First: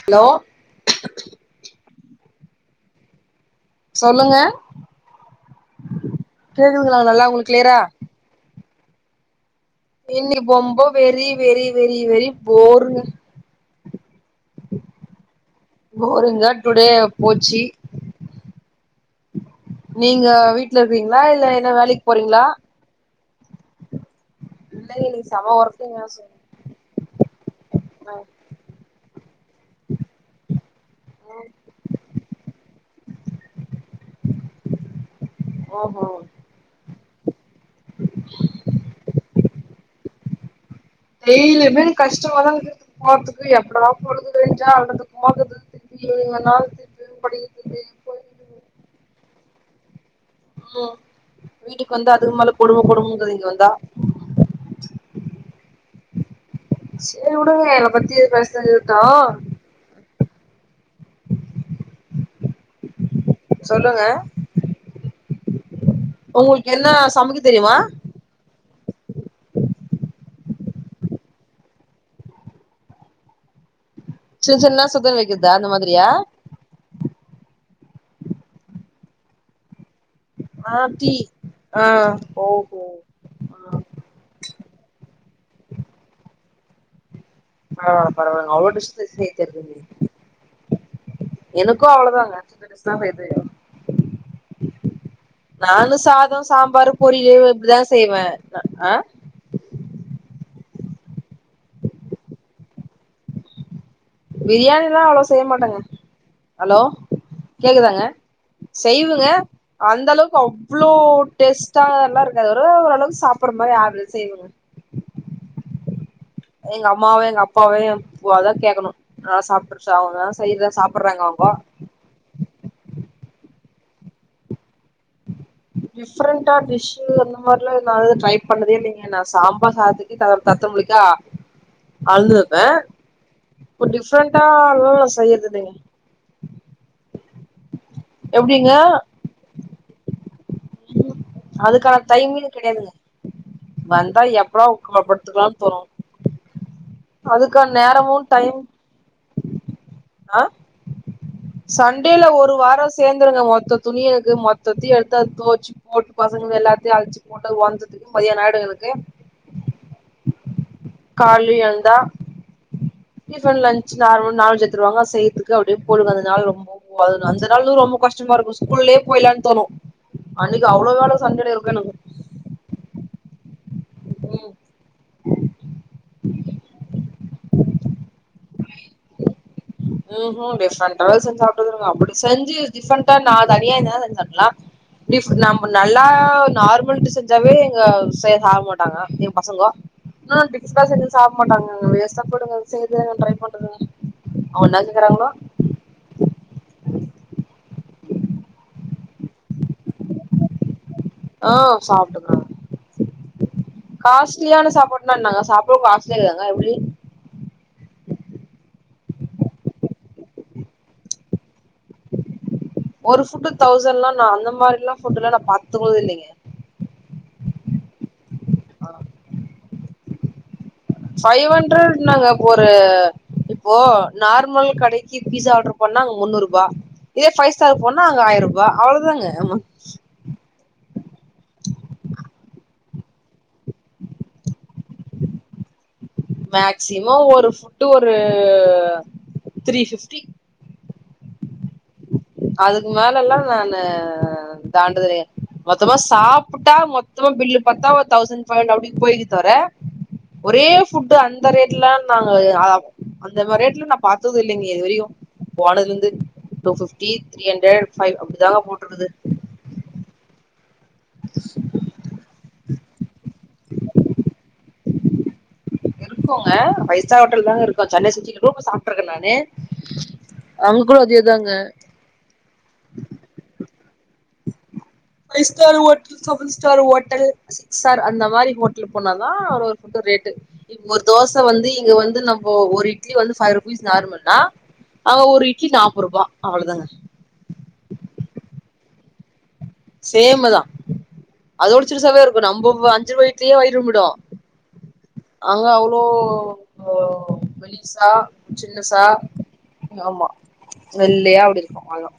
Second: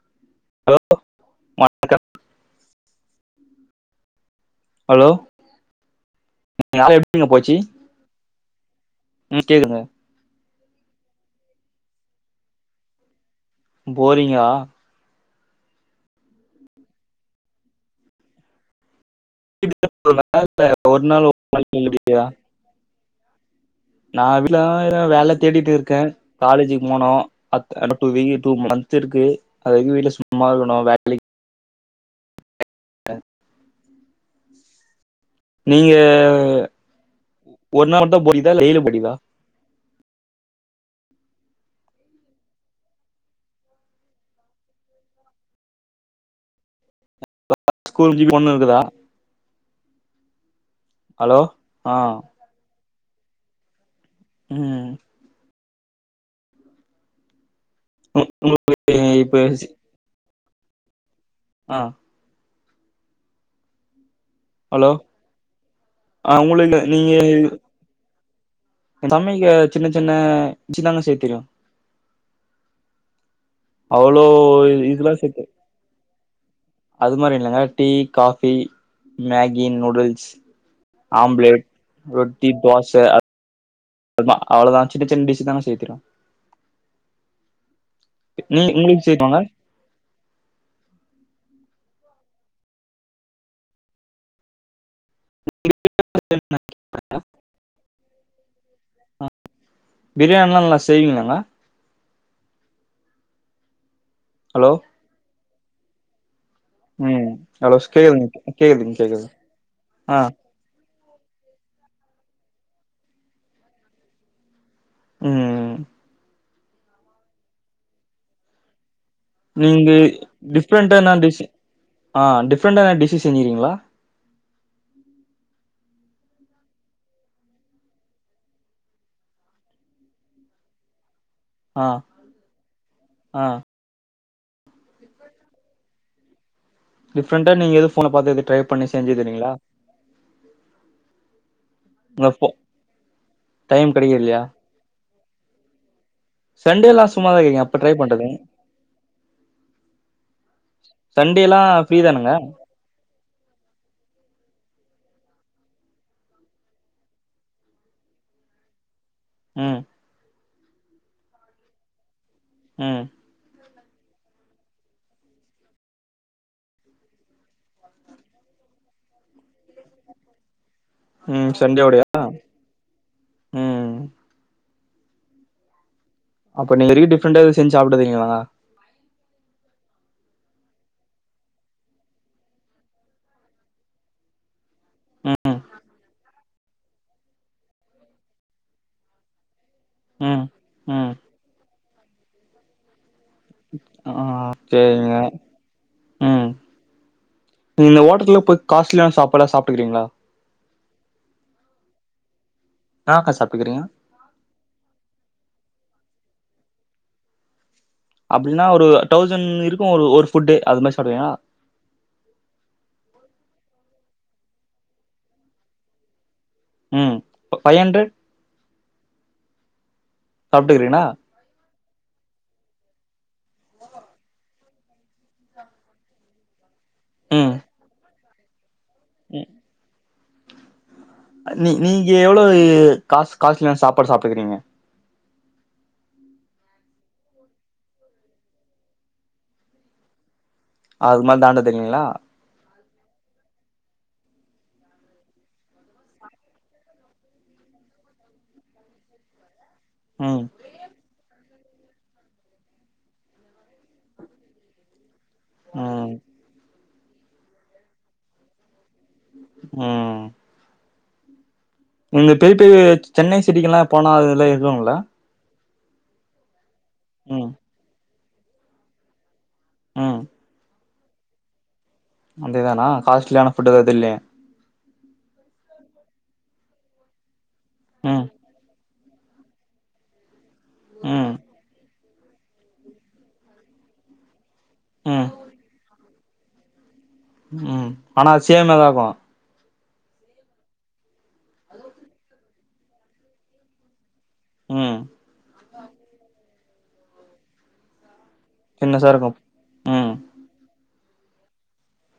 hello hello [inaudible] சொல்லுங்க hello நாள் கேக்குதுங்ளா எப்படிங்க நல்லா உங்ளுக் போச்சு கிளியரா ம் கேகுங்க இன்னை பொம்ப வெரி வெரி வெரி வெரி போருங்க போரிங்கா போரிங்கா டுடே போச்சி இல்ல நீங்க வீட்ல ஒரு இருக்குறிங்ளா நாள் இல்ல எதனா வேலைக் போறீங்ளா நா [inaudible] இல்லைங்க வேல இன்னைக்கு செம தேடிட்டு இருக்கே ஒர்க்குங்க காலேஜ்க் போனு [unintelligible] டூ மந்த் இருக்கு அது வரைக்கு வீட்ல சும்மா இருக்கணு வேலைக் [unintelligible] நீங்க ஓஹோ ஒரு நாள் மட்டுந்தா [unintelligible] டெய்லியுமே எனக் கஷ்டமாதாங் இருக்து போறதுக்கு எப்படிதா போறது விடிஞ்சா [unintelligible] போகுது [unintelligible] படி ஸ்கூல் [unintelligible] இருக்குதா ம் ஹலோ ஆ வீட்டுக்கு வந்தா அதுக்கு மேல கொடும கொடுமங்குது இங்க வந்தா ம் சேரி வுடுங்க என்ன பத்திய பேசுறது உங்களுக்கு இருகட்டு இப்ப ஆ சொல்லுங்க ஹலோ ஆ உங்களுக்கு என்னா நீங்க சமைக்க தெரியுமா சமைக்க சின்ன சின்ன விச்சிதாங்க செய்ய தெரியு அவ்ளோ சின்ன சின்னதா இதுலா சுதர் சேத்து வைக்கிறதா அந்த மாதிரியா அது மார் இல்லைங்க டீ காஃபி மேகி நூடுல்ஸ் ஆ டீ ஆம்ப்லைட் ஆ ரொட்டி ஓஹோ தோச ஆ [unintelligible] அவ்ளோதா சின்ன சின்ன டிஷ் தாங்க செய்ய தெறியு ஆ பரவால்லங்க நீ அவ்ளோ உங்களுக்கு டிஷ்ஷஸ் செய்ய தெரியுமாங்க தெருதுங்ளே எனக்கு அவ்வளோதாங்க சின்ன டிஷ்தா செய்ய தெரியு நானு சாதோ சாம்பார் பொரியல் இப்டிதா செய்வே அ ஆ பிரியாணிலா நல்லா செய்வீங்ளாங்க ஹலோ பிரியாணில்லா அவ்ளோ செய்ய மாட்டேங்க ஹலோ ம் ஹலோ கேக்குதாங்க கேக்குதுங்க கேக்குதுங்க கேக்குது செய்வங்க அந்த ஆ அளவுக்கு அவ் வ்ளோ டேஸ்டா எல்லா இருக்காது ஒரோ ஓரளவு சாப்பிடற மாரி ஆவ்ரேஜா செய்வங்க ம் எங்க அம்மாவயு எங்க அப்பாவையு ஒத கேக்கணு நா சாப்டுச்ச நீங்க அவுங்கதா செய்றத டிஃப்ரெண்டான சாப்பிடுறாங்க டிஷ் அவுங்கோ ஆ டிஃப்ரென்டான டிஷ்ஷஸ் செஞ்சிருக்கீங்ளா டிஃப்ரெண்டா டிஷ் அந்த மாரிலா நா எதுவு ட்ரை பண்ணதே இல்லைங்கே நா சாம்பார் சாதத் தத்தமலிக்கா ஆ அழுந்துருப்பே ஆ இப்ப டிஃப்ரெண்டால்லா நா செய்றது இல்லீங்க டிஃப்ரெண்டா நீங்க எது ஃபோன பாத்து எது ட்ரை எப்டிங்க பண்ணி செஞ்சது இல்லைங்ளா அதுக்கான உங்க டைமே ஃபோ கெடையாதுங்க டைம் வந்தா கெடைக்கலையா எப்படா நம்ம படுத்துக்கலானு தோணு சண்டே எல்லா சும்மாதா இருக்கீங்க அதுக்கான அப்ப ட்ரை நேரமு பண்றதுங் டைம் ஆ சண்டேலா ஃப்ரீ சண்டேல தானுங்க ஒரு வார சேந்துருங்க மொத்த துணியிருக்கு மொத்தத்தையு எடுத்து அது தொவச்சு போட்டு பசங்க எல்லாத்தையு அழிச்சு போட்டு ஓன்துதுக்கு மதியானம் ஆயிடு எனக்கு ம் காலையே எழுந்தா ம் டிஃபன் லஞ்ச் நார்ம நாலு செத்துருவாங்க செய்துக்கு அப்டியே போய்டுங்க அதுனால ரொம்போ ஓ அது அந்த நாளு ரொம்ப கஷ்டமா இருக்கு ஸ்கூல்லயே போய்லானு தோணு அன்னைக்கு அவ்ளோ வேல ம் சண்டேல இருக்கு சண்டே எனக்கு ஓடையா ம் அப்ப நீங்க இது வரைக்கு டிஃப்ரெண்டா செஞ்சி சாப்டது இல்லைங்களா ம்ஹீ டிஃப்ரெண்டாளா செஞ்சி சாப்டதுல்லங்க அப்டி செஞ்சி டிஃப்ரெண்டா நா தனியா இருந்தா செஞ்சி சாப்டலா டிஃ ம் நம்ப நல்லா நார்மல் டிஷ் செஞ்சாவே எங்க சைட் சாப்ட மாட் டாங்கோ எ பசங்கோ நா ம் டிஃப்ரண்டா செஞ்சி ம் சாப்ட மாட்டாங்க வேஸ்டா போயிடுங்க செய்து ட்ரை பண் ஆ சேரிங்க ம் இந்த ஹோட்டல்ல போய் காஸ்ட்லியான சாப்பாடல்லா சாப்ட்டுருக்கிங்களா ஆ சாப்டுங்க என்னாக்கா சாப்டுகிறீங்க காஸ்ட்லியான சாப்பாடுனா என்னங்க சாப்பாடு காஸ்லியாருக்காங்க எப்டி அப்டின்னா ஒரு தௌசண்ட் இருக்கு ஒரு ஒரு ஃபுட்டு அது மாரி சாப்டுவீங்களா ஒரு ஃபுட்டு தௌசண்லா நா அந்த மாரிலா ஃபுட்டுலா நா பாத்தது கூட இல்லைங்க ம் இப்ப ஃபைவ் ஹண்ரட் ஆ சாப்ட்டுக்கறீங்ளா ஃபைவ் ஹண்ட்ரட் நாங்க அப்ப ஒரு இப்போ நார்மல் கடைக்கு பீஸா ஆர்டர் பண்ணா அங்க முன்னூறுபா இதே ம் ஃபைஸ்டாரு போனா அங்க ஆயிரூபா அவ்ளதாங்க ம் நீ நீங்க எவ்ளவு காஸ் காஸ்லியான சாப்பாடு சாப்ட்டுக்கறீங்க மேக்சிமம் ஒரு ஃபுட்டு ஒரு த்ரீ பிஃப்டி அதுக்மேல தாண்டது இல்லிங்ளா அதுக்கு மேல எல்லா நானு தாண்டுதிரே மொத்தமா சாப்புட்டா மொத்தமா பில்லு பாத்தா ஒரு தௌசண்ட் ஃபைவ் ஹண்ட அப்டி போயிகு தவற ம் ஒரே ஃபுட்டு அந்த ரேட்ல நாங்க அந்தமாரி ரேட்ல நான் பாத்தது இல்லைங்க இதுவரையு ம் போனதுலருந்து two fifty three hundred five அப்டிதாங்க போட்றுக்குது ம் இந்த பெ பெ சென்னை சிட்டிக்கெல்லா போனா அதல்லா இருக்குங்களா இருக்குங்க ஃபை ஸ்டார் ஹோட்டல் ம் தாங்க இருக்கு சென்னை சிட்டிகுல போய் சாப்ட்ருக்கே நானு ம் அவங்க கூட அதே தாங்க அங்கே தானா காஸ்ட்லியான ஃபுட் எது இது இல்லே five star hotel seven star hotel sir ம் அந்த மாரி ஹோட்டல் போனாதா ஒரு ஃபுட் ரேட்டு ஒரு ம் தோசை வந்து இங்க வந்து நம்ம ஒரு இட்லி வந்து ஃபைவ் ருபீஸ் நார்மல்னா ஆ ம் ஒரு இட்லி நாப்பருபா அவ்ளதாங்க ம் ஆனா அது சேம் நல்லார்க்கு சேமு தா அதோட சிறுசாவவே இருக்கு நம்பொ வ அஞ்ருவா இட்லியே வயிர் நொம்பிடு ம் அங்க அவ்ளோ மெலிசா சின்னசா ம் ஆமா வெள்ளயா அப்டி இருக்கு அவ்ளதா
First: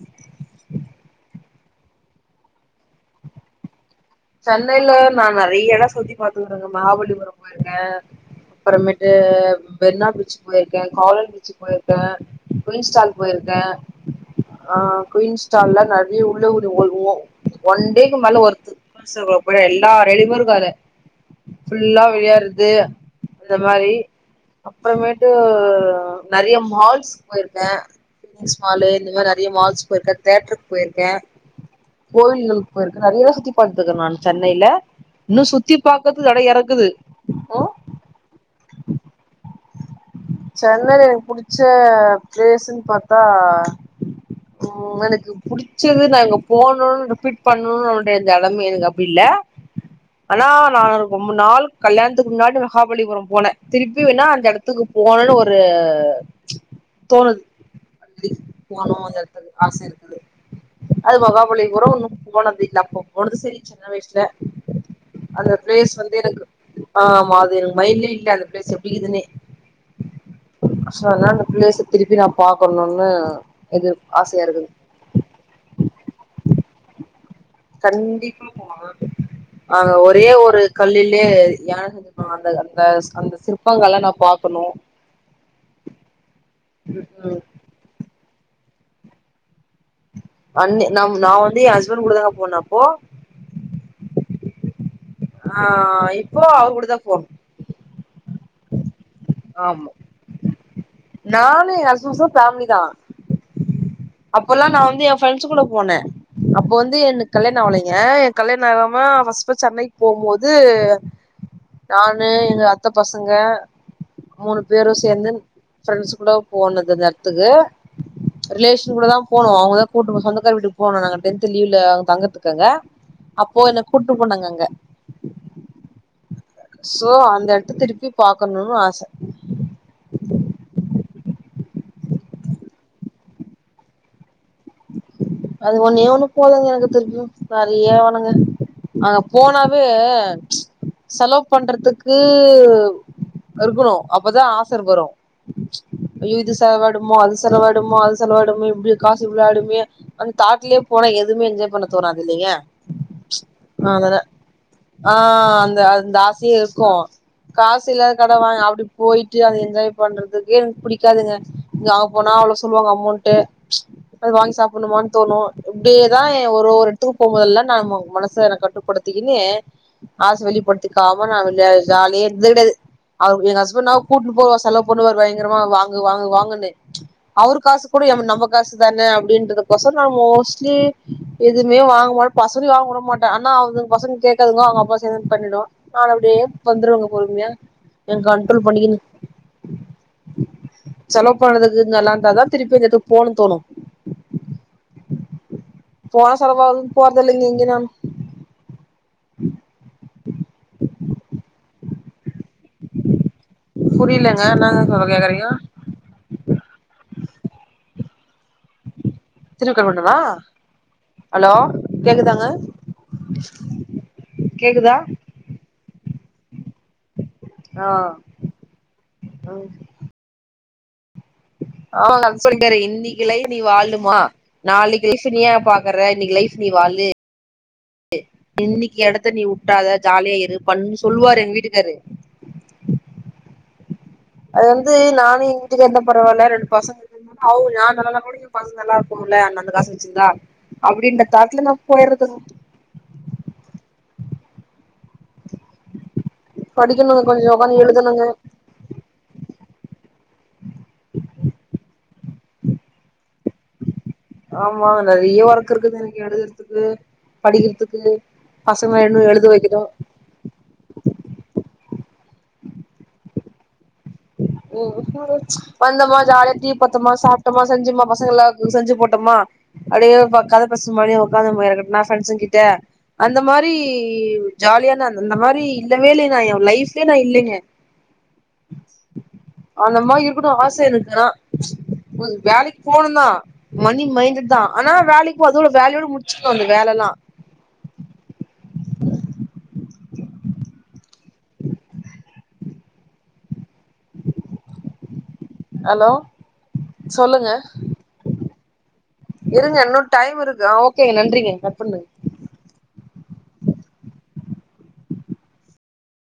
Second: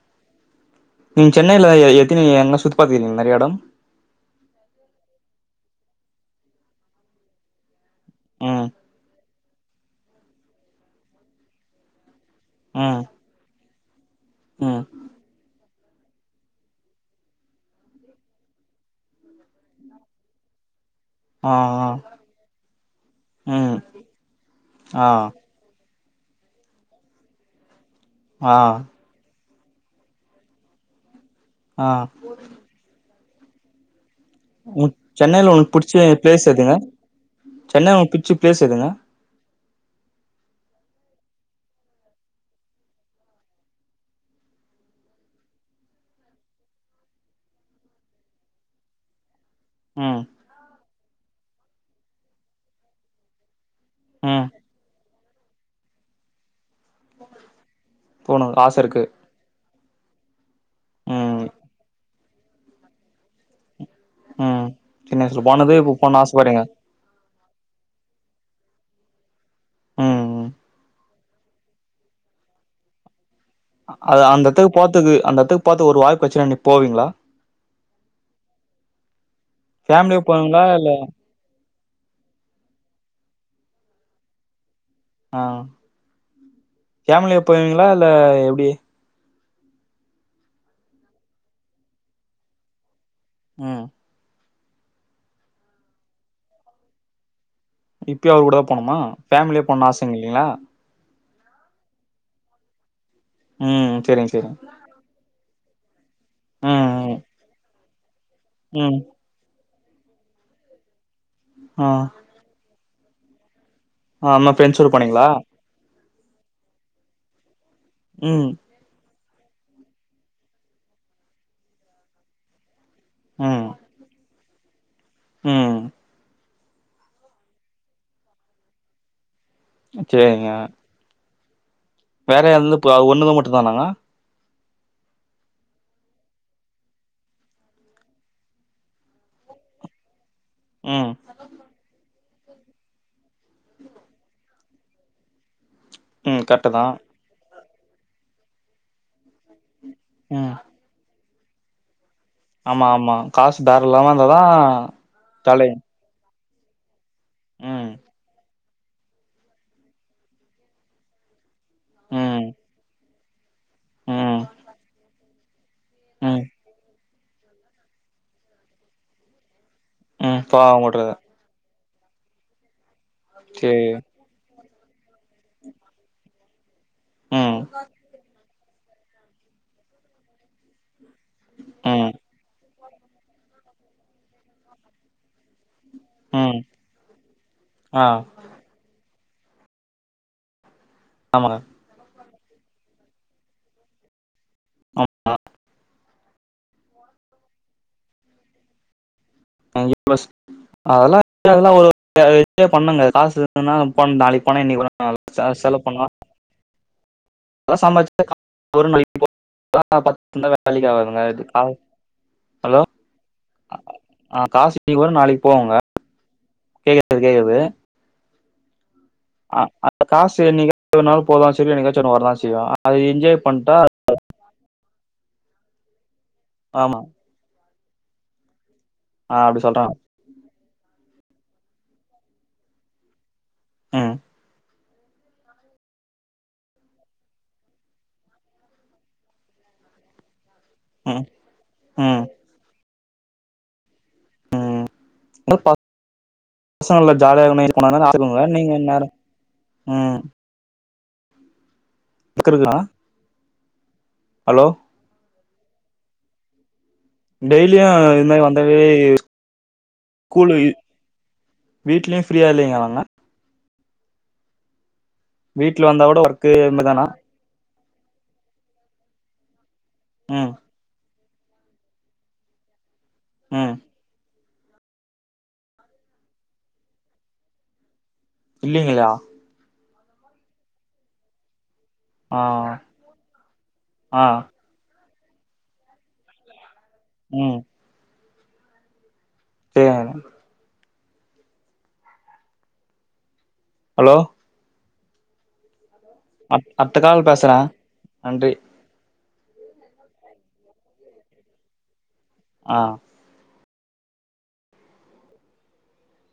நீங்க சென்னைல எ எத்தினி என்ன சுத் பாத்துர்க்கீங்க இந்த மாரி எடம் சென்னைல நா நெறைய எடோ சுத்தி பாத்துர்கறங்க மகாபலிபுரம் போய்ருக்கே ம் அப்பறமேட்டு பெர்னா பீச்சுக் போய்ருக்கே காலர் பீச்சுக் போய்ரு கே குய்ன் ம் ஸ்டால் போய்ருக்கே ஆ ம் குய்ன் ஸ்டால்ல ந அப்டியே உள்ள ஒரு ஒ ஒன்டேக்கு மேல ஒர்க்கு [unintelligible] போய் எல்லா டெலிவரு பாரு ஆ ஆ ஃபுல்லா விளையாட்றது அந்த ம் மாரி ஆ அப்பறமேட்டு நெறைய மால்ஸுக் போய்ருக்கே ஆ [unintelligible] மாலு இந்த மாரி நெறைய மால்ஸ் போய்ருக்கே தேட்ருக் போய்ருக்கே அ கோயில்களுக் போய்ருக்கே நெறையா சுத்தி பாத்ருக்கே நானு ம் சென்னைல ஒங்களுக் புடுச்ச பிளேஸ் நெறைய எதுங்க இருக்குது ம் சென்னைல ஒங்க புச்ச பிளேஸ் எதுங்க சென்னைல எனக்கு புடுச்ச பிளேஸுன் பாத்தா ம் எனக்கு புடுச்சது நாங்க போணுனு ரிப்பீட் பண்ணுனு ஒரு டே எடம்னு எனக்கு அப்டி இல்ல ம் ஆனா நாங்க ரொம்ப நாள் கல்யாணத்துக்கு முன்னாடி மஹாபலிபுரம் போனே திருப்பி வேணா அந்த ம் எடத்துக்கு போணுனு ஒரு தோணுது அட்லீஸ்ட் ஆச போணு இருக்கு அந்த எடத்துக்கு ஆச இருக்குது அது ம் மகாபலிபுரம் ஒன்னு போனது இல்ல அப்ப போனது சரி சின்ன வயசுல ம் சின்ன வயசுல அந்த போனது பிளேஸ் இப்ப வந்து போணுன்னு எனக்கு ஆசப்படுறீங்க ஆமா அது எனக்கு மைண்ட்லயே இல்ல அந்த பிளேஸ் எப்டி இக்குதுன்னே ம் ம் சில நேரோ அந்த ப்ளேஸ திருப்பி நா பாக்கணுனு அது அந்த எத்துக்கு பாத்தது அந்த எத்துக்கு பாத்து ஒரு வாய்ப்பு கெச்சுன்னா நீங் போவீங்ளா கண்டிப்பா போவே அங்க ஃபேமிலியா ஒரே போவீங்களா ஒரு இல்ல கல்லிலயே யான அ அந்த அந்த அந்த சிற்பங்கலா நா பாக்கணு ஆ ம் ஃபேமிலியா போவீங்ளா இல்ல எப்டி அன்னி ந நா வந்து என் ஹஸ்பண்ட் கூடதா நா போனப்போ ம் ஆ இப்போ அவர் கூடதா போணு இப்பயு அவர் கூடதா போணுமா ஃபேமிலியா போனோனு ஆமா ஆச இல்லைங்ளா நானு என் ஹஸூஸு ஃபேம்லி தா ம் செரிங்க செரிங்க அப்பல்லா நா வந்து எ ஃப்ரண்ஸ்சு கூட போனே அப்ப ம் வந்து எனக்கு கல்யாண ஆவலைங்க எ கல்யாண ம் ம் ஆகாம ஃபஸ் புச் சென்னை போம்போது ஆ நானு எங்க அத்த பசங்க ஆ அம்மா மூணு ஃப்ரெண்ட்ஸோட பேரு போனீங்களா சேந்து ஃப்ரண்ஸு கூட போனது அந்த எடத்துக்கு ம் ரிலேஷன் கூட தா போனோ அவுங்க தா கூட்டுபோ சொந்தக்கார வீட்டுக்கு போனோ நாங்க டென்த் லீவ்ல அங்க தங்குறதுக்கு அங்க அப்போ ம் என்ன கூட்டு போனாங்க அங்க ம் சோ அந்த எடத்த திருப்பி பாக்கனுனு ஆச சேரிங்க வேற எந்த பா அது ஒண்ணுத மட்டுதானா அது ஒண்ணே ஒண்ணு போதங்க எனக்கு திருப்பியு வேறயே வேணாங்க அங்க போனாவே ம் செலவு பண்றதுக்கு இருக்கணு அப்பதா ஆசர் வரு அய்யோ ம் இது கரெக்ட்டு தா செலவாய்டுமோ அது செலவாய்டுமோ அது செலவாய்டுமோ இப்டியே காசு இவ்ளோ ஆயிடுமே அந்த ம் தாட்லயே போனா எதுமே என்ஜாய் பண்ண தோணாதில்லைங்க ஆமா ஆமா காசு தாராளமா அதுர இருந்தாதா ஆ ஜாலி அந்த அ அந்த ஆசையு இருக்கு காசு ம் இல்லாது கடன் வாங் அப்டி போய்ட்டு அது என்ஜாய் பண்றதுக்கே எனக்கு புடிக்காதுங்க இங்க அங்க போனா ம் அவ்ளோ சொல்லுவாங்க அமௌண்ட்டு அத ம் வாங்கி சாப்டனுமானு தோனு இப்டியேதா ம் என் ஒரு ஒரு எடத்துக்கு போம்போதெல்லா நாம மனச கட்டுப்படுத்திக்கின்னு ஆச ம் பாவம் விட்றது வெளிப்படுத்திக்காம நா வந்து ஜாலியா இருந்தது கெடையாது அவரு என் ஹஸ்பண்ட்னா சேரி கூட்னு போவா செலவு பொண்ணுக வருவாய்ங்க பயங்கரமா வாங்கு வாங்கு வாங்குன்னு ம் அவரு காசு கூட எம் நம்ம காசு தானே அப்டின்றது கொசொற நா மோஸ்ட்லி எதுமே ம் வாங்க மாட் பசங்ளயு வாங் வுட மாட் ட ஆனா அவுங்க பசங்க கேட்டதுக்குள்ள அவுங்க அப்பா சேரின்னு பண்ணிடுவான் நானு அப்டியே ம் வந்துருவங்க பொறுமையா ஆ என் கண் ரோல் பண்ணிக்குனு செலவு ஆமாங்க பனதுக்கு து நல்லா இந்தாதா திருப்பியு அந்த எடத்துக்கு போனுனு தோணு ஆமா போனா செலவாகுனு போறதில்லைங்க எங்கனாலு நாங் இன்வஸ் அதெல்லா அதெல்லா ஒரு அநத வெச்சே பண்ணுங்க காசு புரியலங்க நாளைக்கு போனா இன்னைக்கு என்னங்க வரு சொல்ல கேக்குறீங்க போ செலவு பண்ணுலா நல்லா சம்பாரிச் திருப்பி கட் [unintelligible] பண்ணவா பாத்துட்டு இருந்தா வேலைக்கு ஆவாதுங்க ஹலோ கேக்குதாங்க அ காசு கேக்குதா இன்னைக்கு வரு நாளைக்கு போகுங்க கேக்குது கேக்குது ஆ ம் அந்த காசு நீங்க என்னிகாவது ஒருநாள் போகதா செய்யும என்னிக்காச்சு ஒன்னு வரதா செய்யு அத என்ஜாய் பண்டா லுமா நாளைக்கு லைஃப் நீ ஏன் பாக்குற இன்னிக்கி லைஃப் நீ ஆமா வாழு இன்னிக்கி எடத்த ஆ நீ அப்படி உட்டதா சொல்றாங்க ஜாலியா இரு பண்ணு சொல்லுவாரு எங்க வீட்டுக்காரு ம் அது வந்து நானு எங்க வீட்டுக்காரரு இருந்தா பரவால ரெண்டு பசங் அவ் நா நல்லால்லனா கூடி எங்க பசங்க நல்லா இருக்குமல்ல அந்த காச வெச்சிந்தா ம் அப்டின்ற தாட்ல நா ம் போயர்றதுங் ம் பா பசங்கல்ல படிக்கணுங்க ஜாலியா கொஞ்சோ இருக்குன்னு உக்காந்து எங்க எழுதணுங்க போனாலு நீங்க இந்நேர ம் க்குறதுனா ஆமா நெறயா ஒர்க் இருக்கு இன்னைக்கு எழுதறதுக்கு டெய்லியும் படிக்கறதுக்கு இது மாதிரி வந்தாவே பசங்க இன்னு எழுத வெக்கணு ஸ்கூலு வீட்லயு ஃப்ரீயா இல்லைங்ளா அவுங்க ஓ [inaudible] வீட்ல வந்தா வந்தமா கூட ஒர்க்கு ஜாலியா டி வி இதுதானா பாத்தமா சாப்ட்டமா செஞ்சமா பசங்க எல்லார்க்கு செஞ்சு போட்டமா அப்டியே ஒரு பக் ம் கத பேசற மாரி உட்காந்த [unintelligible] நா ஃப்ரண்ட்ஸ்ங்கிட்ட அந்த மாரி ம் ஜாலியாதாருந்த இந்த மாறி இல்லவே இல்ல நா என் லைஃப்லயே நா இல்லங்க இல்லிங்களா அந்த மாறி இருக்கட்டும் ஆச இருக்கு எனக்கு ஆனா ஆ வேலைக்கு போணுதா மணி ஆ மைண்டட் தா ஆனா வேலைக்கு போறதுல வேலையோட முடிச்சிட்னு அந்த வேலல்லா ம் தேவயான ஹலோ ஹலோ அத் அட்த்த கால் பேசற சொல்லுங்க நன்றி இருங்க இன்னு டைம் இருக்கு அ ஓகேங்க நன்றிங்க கட்பண்ணுங்க ஆ